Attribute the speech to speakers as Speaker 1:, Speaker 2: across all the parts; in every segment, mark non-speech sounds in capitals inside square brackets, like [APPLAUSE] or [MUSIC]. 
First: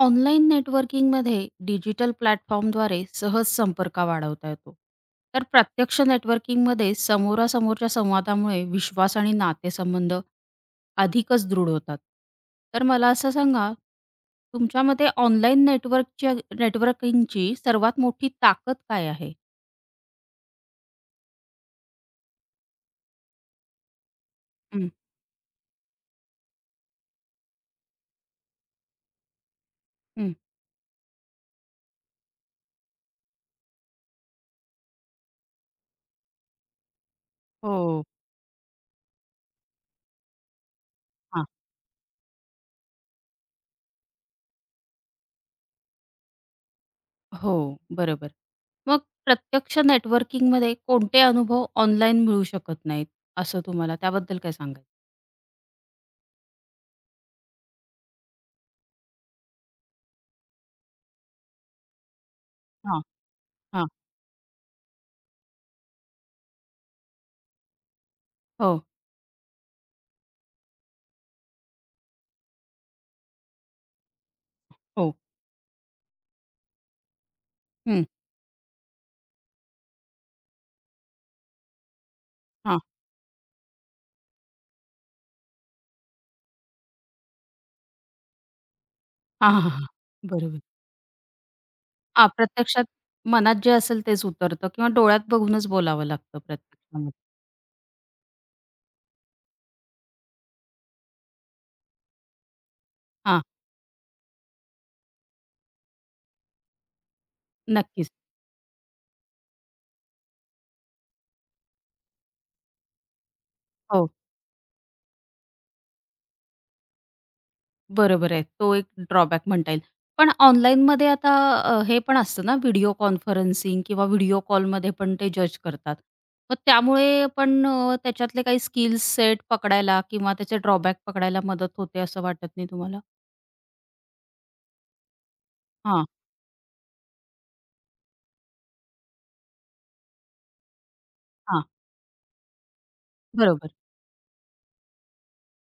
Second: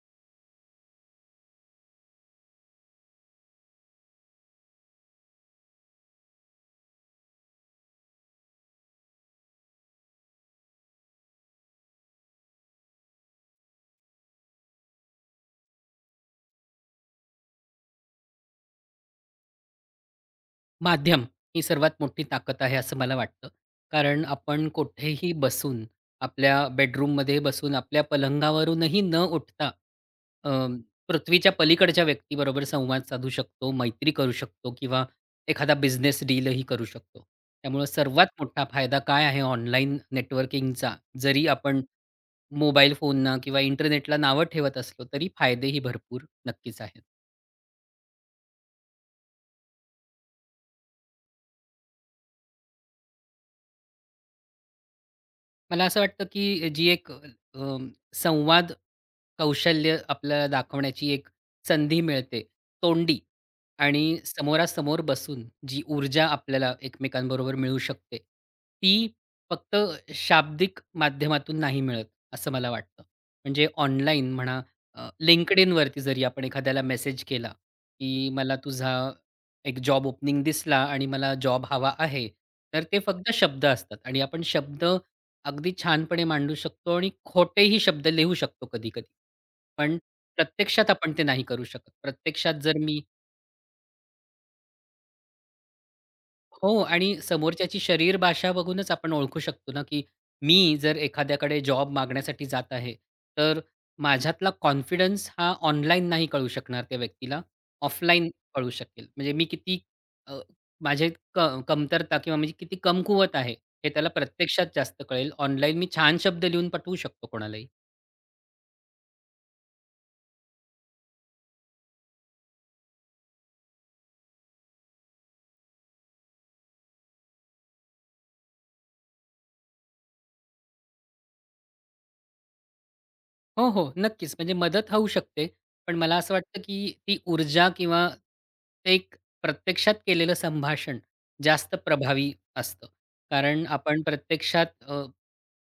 Speaker 1: Online नेटवर्किंगमध्ये digital प्लॅटफॉर्मद्वारे सहज संपर्क वाढवता येतो. तर प्रत्यक्ष नेटवर्किंगमध्ये समोरासमोरच्या संवादामुळे विश्वास आणि नातेसंबंध अधिकच दृढ होतात. तर मला असं सांगा, तुमच्या मते ऑनलाईन नेटवर्किंगची सर्वात मोठी ताकद काय आहे?
Speaker 2: माध्यम ही सर्वात मोठी ताकद आहे असं मला वाटतं. कारण आपण
Speaker 1: हं,
Speaker 2: कुठेही बसून, आपल्या बेडरूममध्ये बसून, आपल्या पलंगावरूनही न उठता
Speaker 1: हं.
Speaker 2: अ, पृथ्वीच्या पलीकडच्या व्यक्तीबरोबर संवाद साधू शकतो, मैत्री करू शकतो किंवा एखादा बिझनेस डीलही करू शकतो. त्यामुळं
Speaker 1: हो.
Speaker 2: सर्वात मोठा फायदा काय आहे ऑनलाईन नेटवर्किंगचा?
Speaker 1: हां.
Speaker 2: जरी आपण मोबाईल फोनना किंवा इंटरनेटला नावं ठेवत असलो, तरी फायदेही भरपूर नक्कीच आहेत.
Speaker 1: हो, बरोबर. मग प्रत्यक्ष नेटवर्किंगमध्ये कोणते अनुभव ऑनलाईन मिळू शकत नाहीत, असं तुम्हाला त्याबद्दल काय सांगायचं?
Speaker 2: मला असं वाटतं, की जी एक संवाद कौशल्य आपल्याला दाखवण्याची एक संधी मिळते,
Speaker 1: हां.
Speaker 2: तोंडी आणि समोरासमोर बसून जी ऊर्जा आपल्याला एकमेकांबरोबर मिळू शकते,
Speaker 1: हो,
Speaker 2: ती फक्त शाब्दिक माध्यमातून नाही मिळत, असं मला वाटतं. म्हणजे ऑनलाईन म्हणा,
Speaker 1: हो.
Speaker 2: LinkedInवरती जरी आपण एखाद्याला मेसेज केला,
Speaker 1: हं.
Speaker 2: की मला तुझा एक जॉब ओपनिंग दिसला आणि मला जॉब हवा आहे,
Speaker 1: हां.
Speaker 2: तर ते फक्त शब्द असतात आणि आपण शब्द अगदी छानपणे मांडू शकतो आणि खोटेही शब्द लिहू शकतो कधी-कधी.
Speaker 1: हां, हां, हां.
Speaker 2: पण
Speaker 1: बरोबर.
Speaker 2: प्रत्यक्षात आपण ते नाही करू शकत.
Speaker 1: हां,
Speaker 2: प्रत्यक्षात जर
Speaker 1: प्रत्यक्षात
Speaker 2: मी
Speaker 1: मनात जे असेल तेच उतरतं किंवा डोळ्यात बघूनच बोलावं लागतं
Speaker 2: हो
Speaker 1: प्रत्यक्षामध्ये.
Speaker 2: आणि समोरच्याची शरीर भाषा बघूनच आपण ओळखू शकतो ना, की मी जर एखाद्याकडे जॉब मागण्यासाठी जात आहे,
Speaker 1: हां,
Speaker 2: तर माझ्यातला कॉन्फिडन्स हा ऑनलाईन नाही कळू शकणार त्या व्यक्तीला.
Speaker 1: नक्कीच.
Speaker 2: ऑफलाईन कळू शकेल. म्हणजे मी किती अ, माझे क कमतरता किंवा म्हणजे किती कमकुवत आहे, हे त्याला
Speaker 1: हो,
Speaker 2: प्रत्यक्षात जास्त कळेल. ऑनलाईन मी छान शब्द लिहून पाठवू शकतो कोणालाही.
Speaker 1: बरोबर आहे. तो एक ड्रॉबॅक म्हणता येईल. पण ऑनलाईनमध्ये आता हे पण असतं ना व्हिडिओ कॉन्फरन्सिंग किंवा व्हिडिओ कॉलमध्ये पण ते जज करतात. मग त्यामुळे पण त्याच्यातले काही स्किल्स सेट पकडायला किंवा त्याचे ड्रॉबॅक पकडायला मदत होते असं वाटत नाही तुम्हाला?
Speaker 2: हो, हो. नक्कीच. म्हणजे मदत होऊ शकते. पण
Speaker 1: हां,
Speaker 2: मला असं वाटतं, की ती ऊर्जा किंवा ते एक प्रत्यक्षात केलेलं संभाषण
Speaker 1: हां.
Speaker 2: जास्त प्रभावी असतं. कारण
Speaker 1: बरोबर,
Speaker 2: आपण प्रत्यक्षात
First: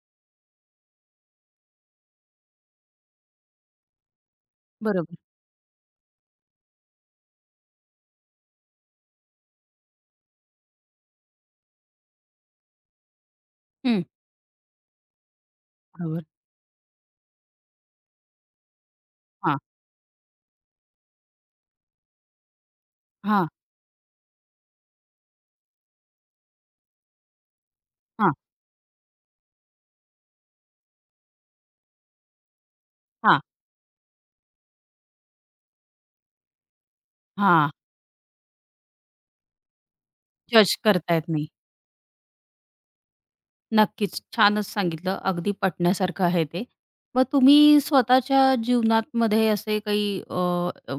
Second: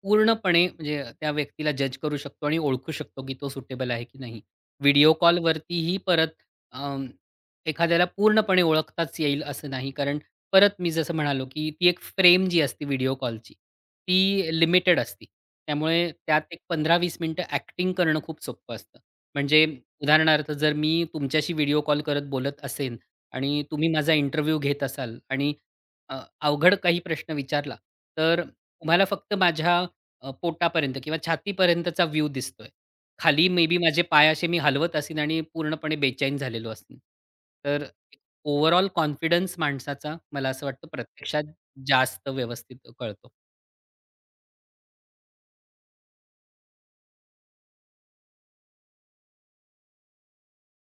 Speaker 2: पूर्णपणे म्हणजे त्या व्यक्तीला जज करू शकतो आणि ओळखू शकतो, की तो सुटेबल आहे की नाही. व्हिडिओ
Speaker 1: बरोबर.
Speaker 2: कॉलवरतीही परत अं, एखाद्याला पूर्णपणे ओळखताच येईल असं नाही. कारण परत मी जसं म्हणालो, की ती एक फ्रेम जी असते व्हिडिओ कॉलची,
Speaker 1: हं,
Speaker 2: ती लिमिटेड असते. त्यामुळे
Speaker 1: बरोबर.
Speaker 2: त्यात एक 15-20 मिनिटं ॲक्टिंग करणं खूप सोपं असतं.
Speaker 1: हां,
Speaker 2: म्हणजे उदाहरणार्थ जर मी तुमच्याशी व्हिडिओ कॉल करत बोलत असेन
Speaker 1: हां,
Speaker 2: आणि तुम्ही माझा इंटरव्ह्यू घेत असाल आणि अवघड काही प्रश्न विचारला, तर तुम्हाला फक्त माझ्या पोटापर्यंत किंवा छातीपर्यंतचा व्ह्यू दिसतोय.
Speaker 1: हां,
Speaker 2: खाली मे बी माझे पाय असे मी हलवत असीन आणि पूर्णपणे बेचैन झालेलो असीन.
Speaker 1: हां.
Speaker 2: तर ओव्हरऑल कॉन्फिडन्स माणसाचा मला असं
Speaker 1: जज
Speaker 2: वाटतं
Speaker 1: करता येत नाही.
Speaker 2: प्रत्यक्षात जास्त व्यवस्थित कळतो.
Speaker 1: नक्कीच. छानच सांगितलं. अगदी पटण्यासारखं आहे ते. मग तुम्ही स्वतःच्या जीवनामध्ये असे काही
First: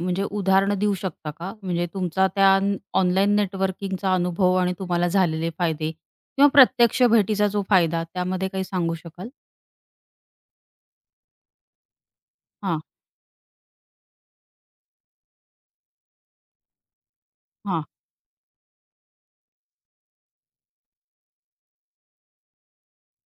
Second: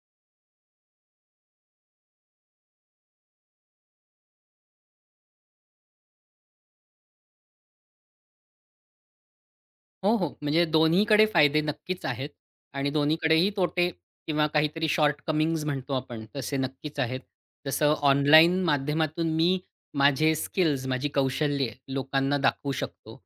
Speaker 1: म्हणजे उदाहरणं देऊ शकता का? म्हणजे तुमचा त्या ऑनलाईन नेटवर्किंगचा अनुभव आणि तुम्हाला झालेले फायदे किंवा प्रत्यक्ष भेटीचा जो फायदा त्यामध्ये काही सांगू शकाल?
Speaker 2: हो, हो. म्हणजे दोन्हीकडे फायदे नक्कीच आहेत
Speaker 1: हां,
Speaker 2: आणि दोन्हीकडेही तोटे किंवा काहीतरी शॉर्टकमिंग्ज म्हणतो आपण, तसे नक्कीच आहेत.
Speaker 1: हां.
Speaker 2: जसं ऑनलाईन माध्यमातून मी माझे स्किल्स, माझी कौशल्ये लोकांना दाखवू शकतो.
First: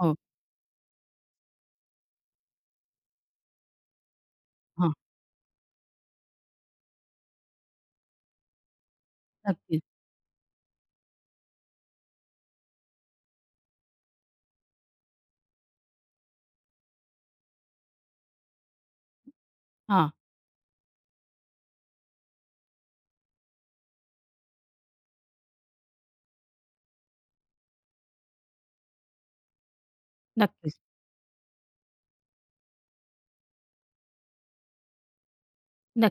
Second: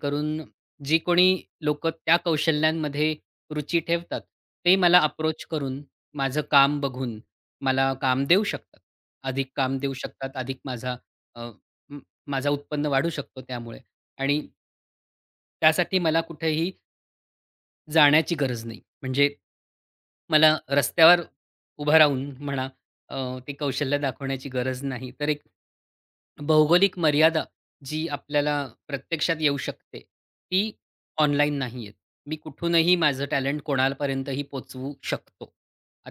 Speaker 1: हो,
Speaker 2: जी कोणी लोकं त्या कौशल्यांमध्ये रुची ठेवतात, ते
Speaker 1: हां.
Speaker 2: मला अप्रोच करून, माझं काम बघून मला काम देऊ शकतात. अधिक काम
Speaker 1: नक्कीच.
Speaker 2: देऊ शकतात, अधिक माझा अ, म माझं उत्पन्न वाढू शकतो त्यामुळे. आणि त्यासाठी मला कुठेही जाण्याची गरज नाही. म्हणजे
Speaker 1: हां.
Speaker 2: मला रस्त्यावर उभं राहून म्हणा अ, ते कौशल्य दाखवण्याची गरज नाही. तर एक भौगोलिक मर्यादा जी आपल्याला प्रत्यक्षात येऊ शकते, ती
Speaker 1: नक्कीच,
Speaker 2: ऑनलाईन नाही आहेत. मी कुठूनही माझं टॅलेंट कोणापर्यंतही पोहोचवू शकतो.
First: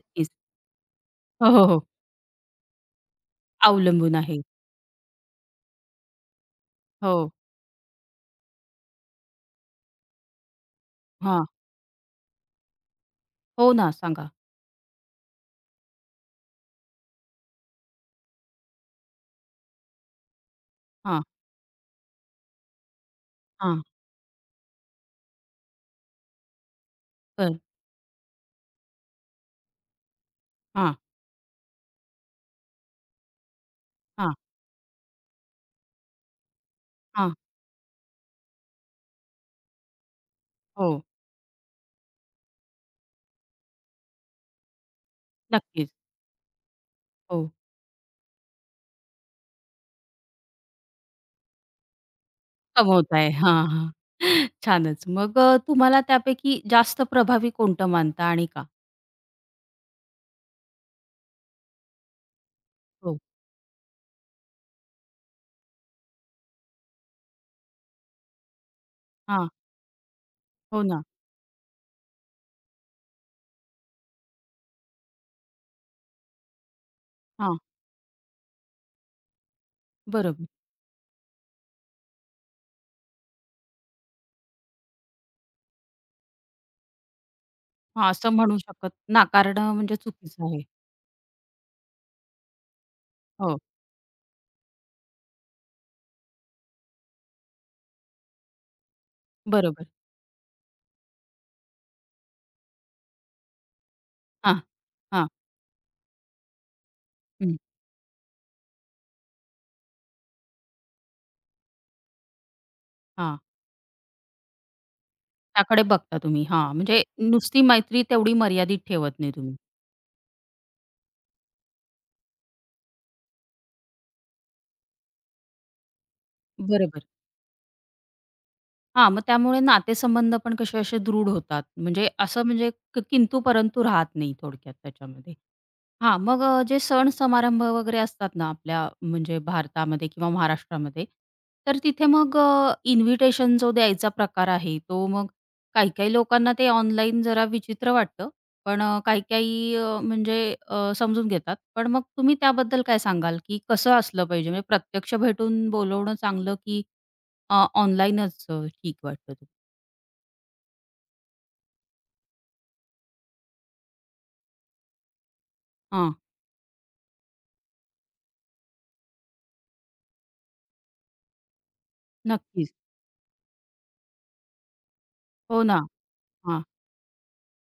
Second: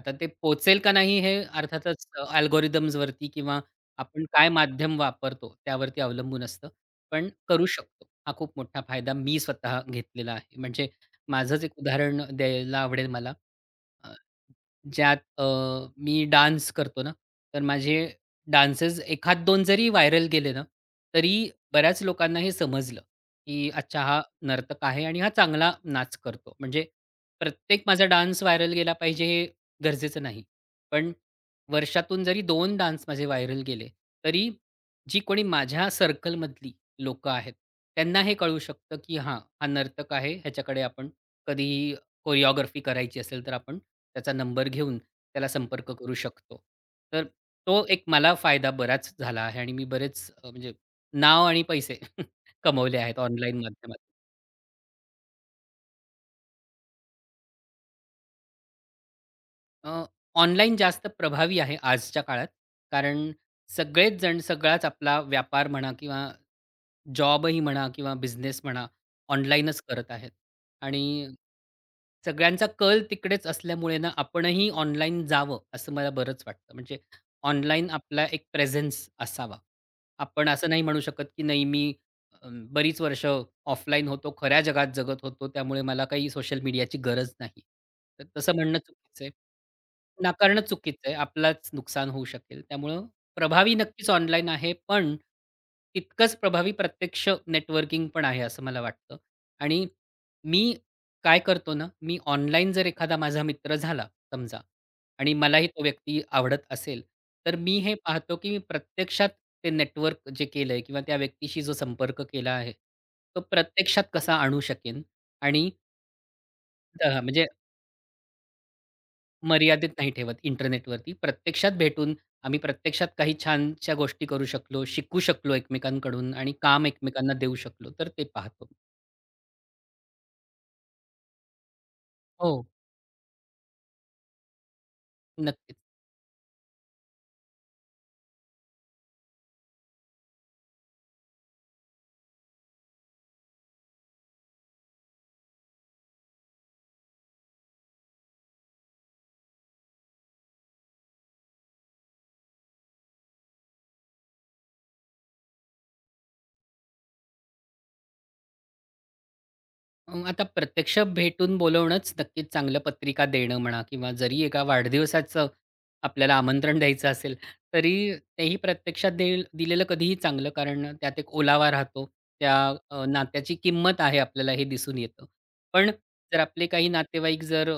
Speaker 2: आता ते पोहोचेल का नाही हे
Speaker 1: हो, हो, हो.
Speaker 2: अर्थातच अल्गोरिथम्सवरती किंवा
Speaker 1: अवलंबून
Speaker 2: आपण
Speaker 1: आहे.
Speaker 2: काय माध्यम वापरतो त्यावरती अवलंबून असतं. पण
Speaker 1: हो.
Speaker 2: करू शकतो. हा खूप मोठा फायदा मी स्वतः घेतलेला आहे. म्हणजे
Speaker 1: हां.
Speaker 2: माझंच एक उदाहरण द्यायला आवडेल मला.
Speaker 1: हो ना, सांगा.
Speaker 2: ज्यात मी डान्स करतो ना, तर माझे डान्सेस एखाद दोन जरी व्हायरल गेले ना,
Speaker 1: हां,
Speaker 2: तरी बऱ्याच लोकांना हे समजलं, की
Speaker 1: हां.
Speaker 2: अच्छा हा नर्तक आहे आणि हा चांगला नाच करतो. म्हणजे
Speaker 1: बरं.
Speaker 2: प्रत्येक माझा डान्स व्हायरल गेला पाहिजे हे गरजेचं नाही.
Speaker 1: हां,
Speaker 2: पण वर्षातून जरी 2 डान्स माझे व्हायरल गेले,
Speaker 1: हां,
Speaker 2: तरी जी कोणी माझ्या सर्कलमधली लोकं
Speaker 1: हां.
Speaker 2: आहेत, त्यांना हे कळू शकतं, की हां, हा नर्तक आहे. ह्याच्याकडे
Speaker 1: हो,
Speaker 2: आपण कधीही कोरिओग्राफी करायची असेल तर आपण त्याचा नंबर घेऊन त्याला संपर्क
Speaker 1: नक्कीच.
Speaker 2: करू शकतो. तर
Speaker 1: हो,
Speaker 2: तो एक मला फायदा बराच झाला आहे आणि मी बरेच म्हणजे नाव आणि पैसे [LAUGHS] कमवले आहेत
Speaker 1: कमवताय.
Speaker 2: ऑनलाईन
Speaker 1: हां, हां.
Speaker 2: माध्यमातून.
Speaker 1: [LAUGHS] छानच. मग तुम्हाला त्यापैकी जास्त प्रभावी कोणतं मानता आणि का?
Speaker 2: अ, ऑनलाईन जास्त प्रभावी आहे आजच्या काळात.
Speaker 1: हो.
Speaker 2: कारण सगळेच जण सगळाच आपला व्यापार म्हणा किंवा जॉबही म्हणा किंवा बिझनेस म्हणा,
Speaker 1: हां,
Speaker 2: ऑनलाईनच करत आहेत
Speaker 1: हो ना.
Speaker 2: आणि सगळ्यांचा कल तिकडेच असल्यामुळे ना, आपणही ऑनलाईन जावं, असं मला बरंच वाटतं. म्हणजे
Speaker 1: हां,
Speaker 2: ऑनलाईन आपला एक प्रेझेन्स असावा.
Speaker 1: बरोबर.
Speaker 2: आपण असं नाही म्हणू शकत, की नाही मी बरीच वर्ष ऑफलाईन होतो, खऱ्या जगात जगत होतो, त्यामुळे मला काही सोशल मीडियाची गरज नाही.
Speaker 1: हां,
Speaker 2: तर
Speaker 1: असं
Speaker 2: तसं
Speaker 1: म्हणू
Speaker 2: म्हणणं
Speaker 1: शकत
Speaker 2: चुकीचं आहे.
Speaker 1: नाकारणं म्हणजे चुकीचं
Speaker 2: नाकारणं
Speaker 1: आहे.
Speaker 2: चुकीचं आहे. आपलाच नुकसान होऊ शकेल. त्यामुळं
Speaker 1: हो,
Speaker 2: प्रभावी नक्कीच ऑनलाईन आहे, पण तितकंच प्रभावी प्रत्यक्ष नेटवर्किंग पण आहे, असं मला वाटतं. आणि
Speaker 1: बरोबर.
Speaker 2: मी काय करतो ना, मी ऑनलाईन जर एखादा माझा मित्र झाला
Speaker 1: हां,
Speaker 2: समजा
Speaker 1: हां,
Speaker 2: आणि मलाही तो व्यक्ती आवडत असेल, तर
Speaker 1: हं,
Speaker 2: मी हे पाहतो, की मी प्रत्यक्षात ते नेटवर्क जे केलंय किंवा त्या व्यक्तीशी जो संपर्क केला आहे, तो
Speaker 1: हां.
Speaker 2: प्रत्यक्षात कसा आणू शकेन आणि
Speaker 1: त्याकडे बघता तुम्ही. हां, म्हणजे
Speaker 2: म्हणजे
Speaker 1: नुसती मैत्री तेवढी मर्यादित ठेवत नाही तुम्ही.
Speaker 2: मर्यादित नाही ठेवत इंटरनेटवरती. प्रत्यक्षात भेटून आम्ही प्रत्यक्षात काही छानशा गोष्टी करू शकलो, शिकू शकलो एकमेकांकडून आणि काम
Speaker 1: बरोबर.
Speaker 2: एकमेकांना देऊ शकलो, तर ते पाहतो.
Speaker 1: हां, मग त्यामुळे नातेसंबंध पण कसे असे दृढ होतात. म्हणजे असं
Speaker 2: हो,
Speaker 1: म्हणजे किंतु परंतु राहत नाही थोडक्यात त्याच्यामध्ये.
Speaker 2: नक्कीच.
Speaker 1: हां, मग जे सण समारंभ वगैरे असतात ना आपल्या म्हणजे भारतामध्ये किंवा महाराष्ट्रामध्ये, तर तिथे मग इन्व्हिटेशन जो द्यायचा प्रकार आहे, तो मग काही-काही लोकांना ते ऑनलाईन जरा विचित्र वाटतं. पण काही-काही म्हणजे समजून घेतात. पण मग तुम्ही त्याबद्दल काय सांगाल, की कसं असलं पाहिजे? म्हणजे प्रत्यक्ष भेटून बोलवणं चांगलं, की ऑनलाईनच ठीक वाटतं तुम्हाला?
Speaker 2: आता प्रत्यक्ष भेटून बोलवणंच नक्कीच चांगलं पत्रिका देणं म्हणा किंवा जरी एका वाढदिवसाचं
Speaker 1: हां,
Speaker 2: आपल्याला आमंत्रण द्यायचं असेल, तरी तेही प्रत्यक्षात देईल दिलेलं कधीही चांगलं. कारण त्यात एक ओलावा राहतो. त्या
Speaker 1: नक्कीच.
Speaker 2: नात्याची किंमत आहे आपल्याला हे दिसून येतं.
Speaker 1: हो ना.
Speaker 2: पण जर
Speaker 1: हां,
Speaker 2: आपले काही नातेवाईक जर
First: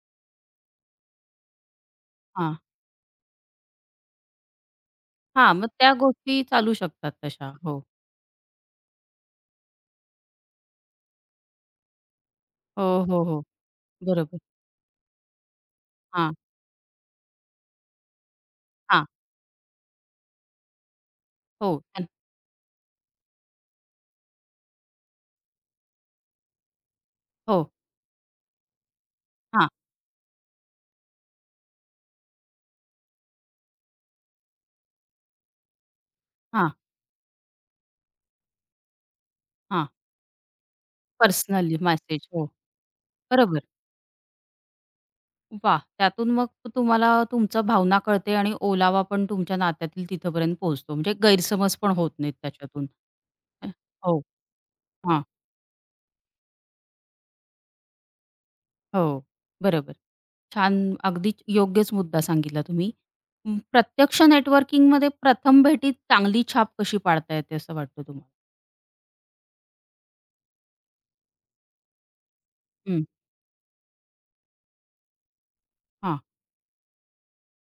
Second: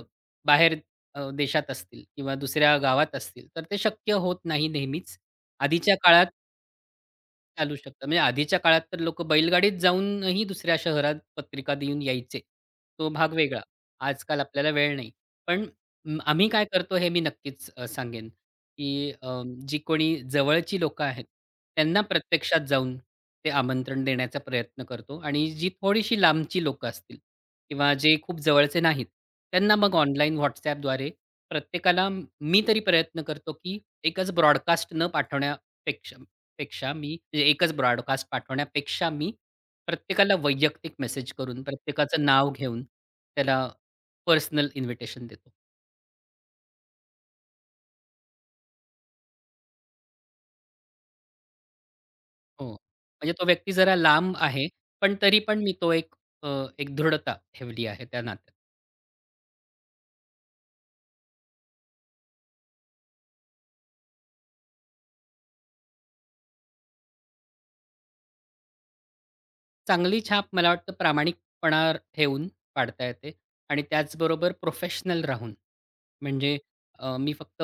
Speaker 2: बाहेर देशात असतील किंवा
Speaker 1: हां.
Speaker 2: दुसऱ्या गावात असतील, तर ते शक्य होत नाही नेहमीच.
Speaker 1: हां, मग त्या
Speaker 2: आधीच्या काळात
Speaker 1: गोष्टी चालू शकतात तशा.
Speaker 2: चालू
Speaker 1: हो.
Speaker 2: शकतात. म्हणजे आधीच्या काळात तर लोकं बैलगाडीत जाऊनही दुसऱ्या शहरात पत्रिका देऊन यायचे.
Speaker 1: हो,
Speaker 2: तो
Speaker 1: हो,
Speaker 2: भाग
Speaker 1: हो.
Speaker 2: वेगळा.
Speaker 1: बरोबर.
Speaker 2: आजकाल आपल्याला वेळ नाही. पण
Speaker 1: हां,
Speaker 2: आम्ही काय करतो हे मी नक्कीच सांगेन, की
Speaker 1: हां.
Speaker 2: जी कोणी जवळची लोकं आहेत,
Speaker 1: हो,
Speaker 2: त्यांना
Speaker 1: अन
Speaker 2: प्रत्यक्षात जाऊन ते आमंत्रण देण्याचा प्रयत्न करतो आणि जी थोडीशी लांबची लोकं असतील
Speaker 1: हो.
Speaker 2: किंवा जे खूप जवळचे नाहीत,
Speaker 1: हां,
Speaker 2: त्यांना मग ऑनलाईन WhatsAppद्वारे प्रत्येकाला मी तरी प्रयत्न करतो, की एकच ब्रॉडकास्ट न पाठवण्यापेक्षा
Speaker 1: हां,
Speaker 2: पेक्षा मी म्हणजे एकच ब्रॉडकास्ट पाठवण्यापेक्षा मी
Speaker 1: हां.
Speaker 2: प्रत्येकाला वैयक्तिक मेसेज करून,
Speaker 1: पर्सनली
Speaker 2: प्रत्येकाचं
Speaker 1: मेसेज. हो,
Speaker 2: नाव घेऊन
Speaker 1: बरोबर.
Speaker 2: त्याला पर्सनल इन्व्हिटेशन देतो.
Speaker 1: वाह! त्यातून मग तुम्हाला तुमच्या भावना कळते आणि ओलावा पण तुमच्या नात्यातील तिथपर्यंत पोहोचतो. म्हणजे गैरसमज पण होत नाहीत
Speaker 2: हो.
Speaker 1: त्याच्यातून.
Speaker 2: म्हणजे तो
Speaker 1: अ,
Speaker 2: व्यक्ती जरा
Speaker 1: हो.
Speaker 2: लांब आहे, पण
Speaker 1: हां.
Speaker 2: तरी पण मी अ, एक दृढता ठेवली आहे त्या नात्यात.
Speaker 1: हो, बरोबर. छान अगदी योग्यच मुद्दा सांगितला तुम्ही. प्रत्यक्ष नेटवर्किंगमध्ये प्रथम भेटीत चांगली छाप कशी पाडता येते असं वाटतं तुम्हाला?
Speaker 2: चांगली छाप मला वाटतं प्रामाणिकपणा ठेवून
Speaker 1: हं.
Speaker 2: पाडता येते आणि त्याचबरोबर प्रोफेशनल राहून. म्हणजे मी फक्त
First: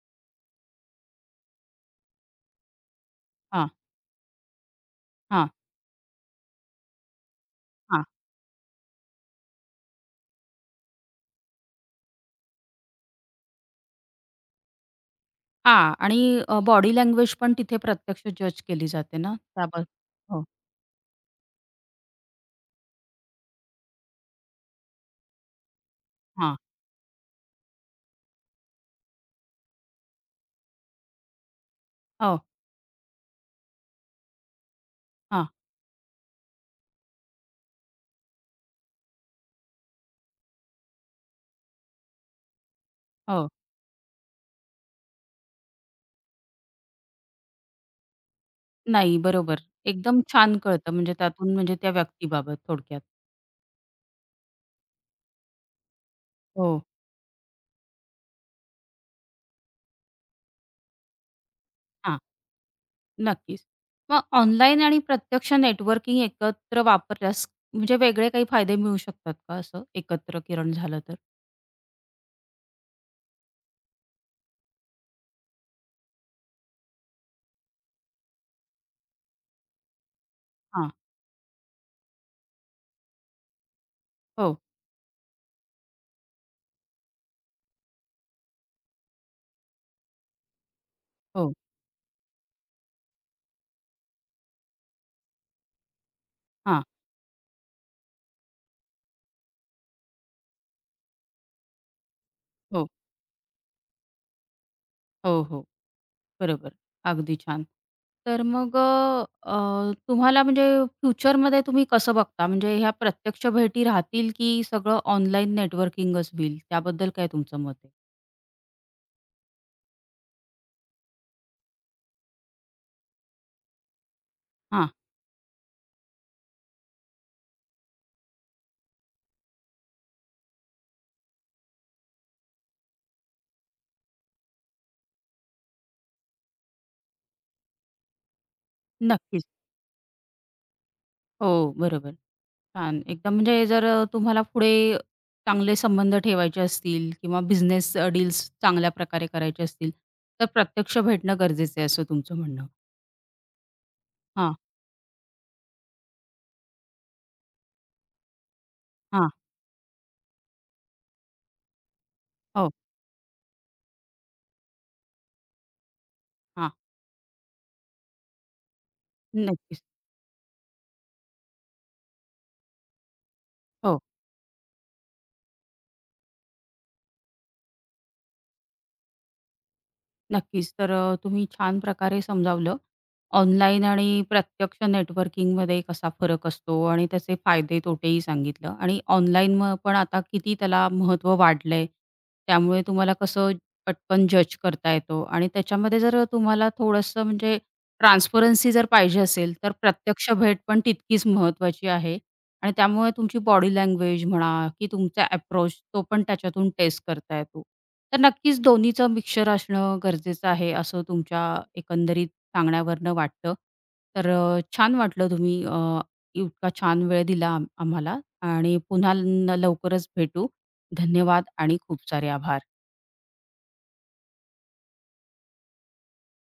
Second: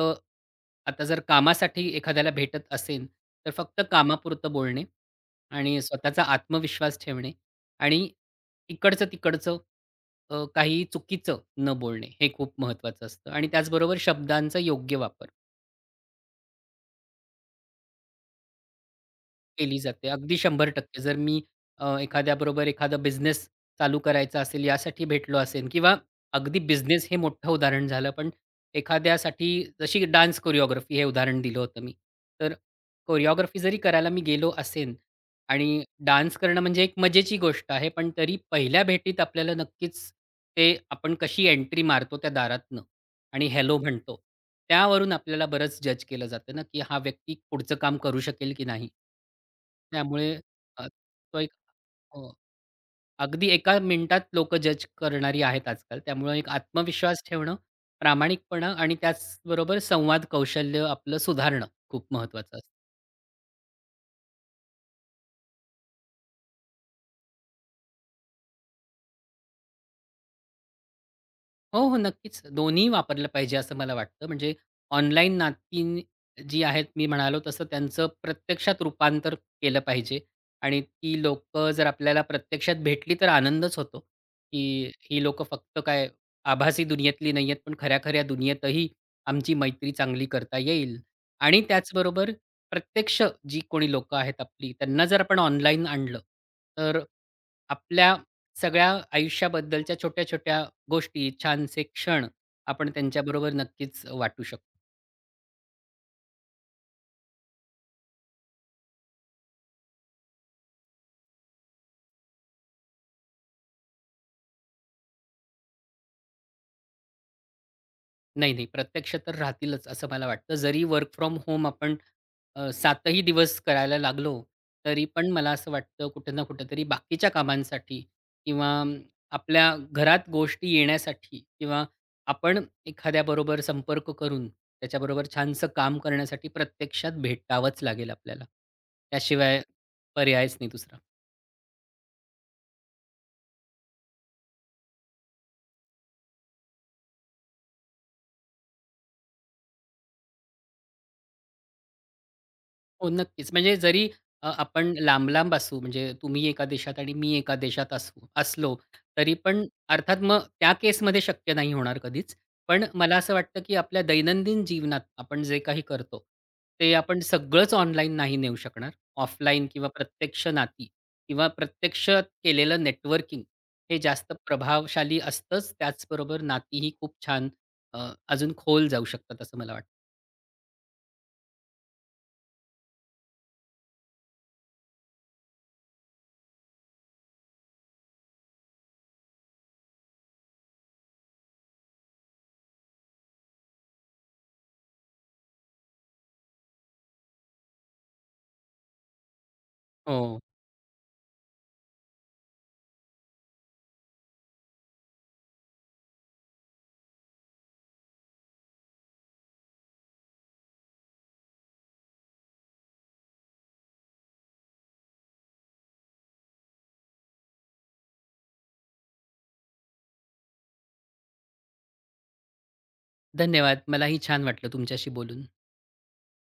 Speaker 2: आता जर कामासाठी एखाद्याला भेटत असेन, तर
Speaker 1: हां,
Speaker 2: फक्त कामापुरतं बोलणे
Speaker 1: हां,
Speaker 2: आणि स्वतःचा आत्मविश्वास ठेवणे
Speaker 1: हां.
Speaker 2: आणि इकडचं-तिकडचं काही चुकीचं न बोलणे हे खूप महत्त्वाचं असतं आणि त्याचबरोबर शब्दांचा योग्य वापर.
Speaker 1: हां. आणि बॉडी लँग्वेज पण तिथे प्रत्यक्ष जज केली जाते ना,
Speaker 2: केली
Speaker 1: त्याबद्दल
Speaker 2: जाते. अगदी
Speaker 1: हो.
Speaker 2: 100% जर मी एखाद्याबरोबर एखादा बिझनेस चालू करायचा असेल यासाठी भेटलो असेन किंवा
Speaker 1: हां.
Speaker 2: अगदी बिझनेस हे मोठं उदाहरण झालं, पण एखाद्यासाठी जशी डान्स कोरिओग्राफी हे उदाहरण दिलं होतं मी.
Speaker 1: हो,
Speaker 2: तर कोरिओग्राफी जरी करायला मी गेलो असेन
Speaker 1: हां.
Speaker 2: आणि डान्स करणं म्हणजे एक मजेची गोष्ट आहे, पण तरी पहिल्या भेटीत आपल्याला नक्कीच ते आपण कशी एंट्री मारतो त्या दारातनं आणि
Speaker 1: हो.
Speaker 2: हॅलो म्हणतो. त्यावरून आपल्याला बरंच जज केलं जातं ना, की हा व्यक्ती पुढचं काम करू शकेल की नाही?
Speaker 1: नाही, बरोबर. एकदम
Speaker 2: त्यामुळे
Speaker 1: छान
Speaker 2: अ,
Speaker 1: कळतं म्हणजे
Speaker 2: तो एक
Speaker 1: त्यातून म्हणजे त्या
Speaker 2: हो.
Speaker 1: व्यक्तीबाबत थोडक्यात.
Speaker 2: अगदी एका मिनिटात लोक जज करणारी आहेत आजकाल. त्यामुळे एक
Speaker 1: हो.
Speaker 2: आत्मविश्वास ठेवणं, प्रामाणिकपणा आणि त्याचबरोबर संवाद कौशल्य आपलं सुधारणं खूप
Speaker 1: हां,
Speaker 2: महत्त्वाचं
Speaker 1: नक्कीच. मग ऑनलाईन आणि प्रत्यक्ष नेटवर्किंग एकत्र वापरल्यास म्हणजे वेगळे काही फायदे मिळू शकतात का असं एकत्र किरण झालं तर?
Speaker 2: हो, हो. नक्कीच. दोन्ही वापरलं पाहिजे असं मला वाटतं. म्हणजे ऑनलाईन नाती जी आहेत मी म्हणालो तसं त्यांचं प्रत्यक्षात रूपांतर केलं पाहिजे आणि
Speaker 1: हां.
Speaker 2: ती लोकं जर आपल्याला प्रत्यक्षात भेटली तर आनंदच होतो,
Speaker 1: हो,
Speaker 2: की ही लोकं फक्त काय आभासी दुनियेतली नाहीयेत, पण खऱ्या-खऱ्या दुनियेतही आमची मैत्री चांगली करता येईल.
Speaker 1: हो.
Speaker 2: आणि त्याचबरोबर प्रत्यक्ष जी कोणी लोकं आहेत आपली त्यांना जर आपण ऑनलाईन आणलं,
Speaker 1: हां.
Speaker 2: तर आपल्या सगळ्या आयुष्याबद्दलच्या छोट्या-छोट्या गोष्टी, छानसे क्षण
Speaker 1: हो,
Speaker 2: आपण त्यांच्याबरोबर नक्कीच वाटू शकतो.
Speaker 1: हो, हो. बरोबर. अगदी छान. तर मग तुम्हाला म्हणजे फ्युचरमध्ये तुम्ही कसं बघता? म्हणजे ह्या प्रत्यक्ष भेटी राहतील की सगळं ऑनलाईन नेटवर्किंगच होईल? त्याबद्दल काय तुमचं मत आहे?
Speaker 2: नाही, नाही, प्रत्यक्ष तर राहतीलच असं मला वाटतं. जरी वर्क फ्रॉम होम आपण 7 ही दिवस करायला लागलो,
Speaker 1: हां,
Speaker 2: तरी पण मला असं वाटतं कुठे ना कुठेतरी बाकीच्या कामांसाठी किंवा आपल्या घरात गोष्टी येण्यासाठी किंवा आपण एखाद्याबरोबर संपर्क करून त्याच्याबरोबर छानसं काम करण्यासाठी प्रत्यक्षात भेटावंच लागेल आपल्याला.
Speaker 1: नक्कीच.
Speaker 2: त्याशिवाय पर्यायच नाही दुसरा.
Speaker 1: हो, बरोबर. छान. एकदम म्हणजे जर तुम्हाला पुढे चांगले संबंध ठेवायचे असतील किंवा बिझनेस डील्स चांगल्या प्रकारे करायचे असतील, तर प्रत्यक्ष भेटणं गरजेचं आहे असं तुमचं म्हणणं.
Speaker 2: हो, नक्कीच. म्हणजे जरी
Speaker 1: हां,
Speaker 2: आपण लांब-लांब असू, म्हणजे तुम्ही एका देशात आणि मी एका देशात असू असलो,
Speaker 1: हां.
Speaker 2: तरी पण अर्थात मग त्या केसमध्ये शक्य नाही होणार कधीच.
Speaker 1: हो,
Speaker 2: पण मला असं वाटतं, की आपल्या दैनंदिन जीवनात आपण जे काही करतो,
Speaker 1: हां.
Speaker 2: ते आपण सगळंच ऑनलाईन नाही नेऊ शकणार. ऑफलाईन
Speaker 1: नक्कीच.
Speaker 2: किंवा प्रत्यक्ष नाती किंवा प्रत्यक्ष केलेलं नेटवर्किंग हे
Speaker 1: हो.
Speaker 2: जास्त प्रभावशाली असतंच. त्याचबरोबर नातीही खूप छान अजून खोल जाऊ शकतात असं मला वाटतं.
Speaker 1: नक्कीच. तर तुम्ही छान प्रकारे समजावलं. ऑनलाईन आणि प्रत्यक्ष नेटवर्किंगमध्ये कसा फरक असतो आणि त्याचे फायदे तोटेही सांगितलं आणि ऑनलाईन पण आता किती त्याला महत्त्व वाढलंय. त्यामुळे तुम्हाला कसं पटकन जज करता येतो आणि त्याच्यामध्ये जर तुम्हाला थोडंसं म्हणजे ट्रान्सपरन्सी जर पाहिजे असेल, तर प्रत्यक्ष
Speaker 2: हो,
Speaker 1: भेट पण तितकीच महत्त्वाची आहे आणि त्यामुळे तुमची बॉडी लँग्वेज म्हणा, की तुमचा अप्रोच तो पण त्याच्यातून टेस्ट करता येतो. तर नक्कीच दोन्हीचं मिक्सचर असणं गरजेचं आहे, असं तुमच्या एकंदरीत सांगण्यावरनं वाटतं. तर छान वाटलं तुम्ही इतका छान वेळ दिला आम्हाला आणि पुन्हा लवकरच भेटू. धन्यवाद आणि खूप सारे आभार.
Speaker 2: धन्यवाद. मलाही छान वाटलं तुमच्याशी बोलून.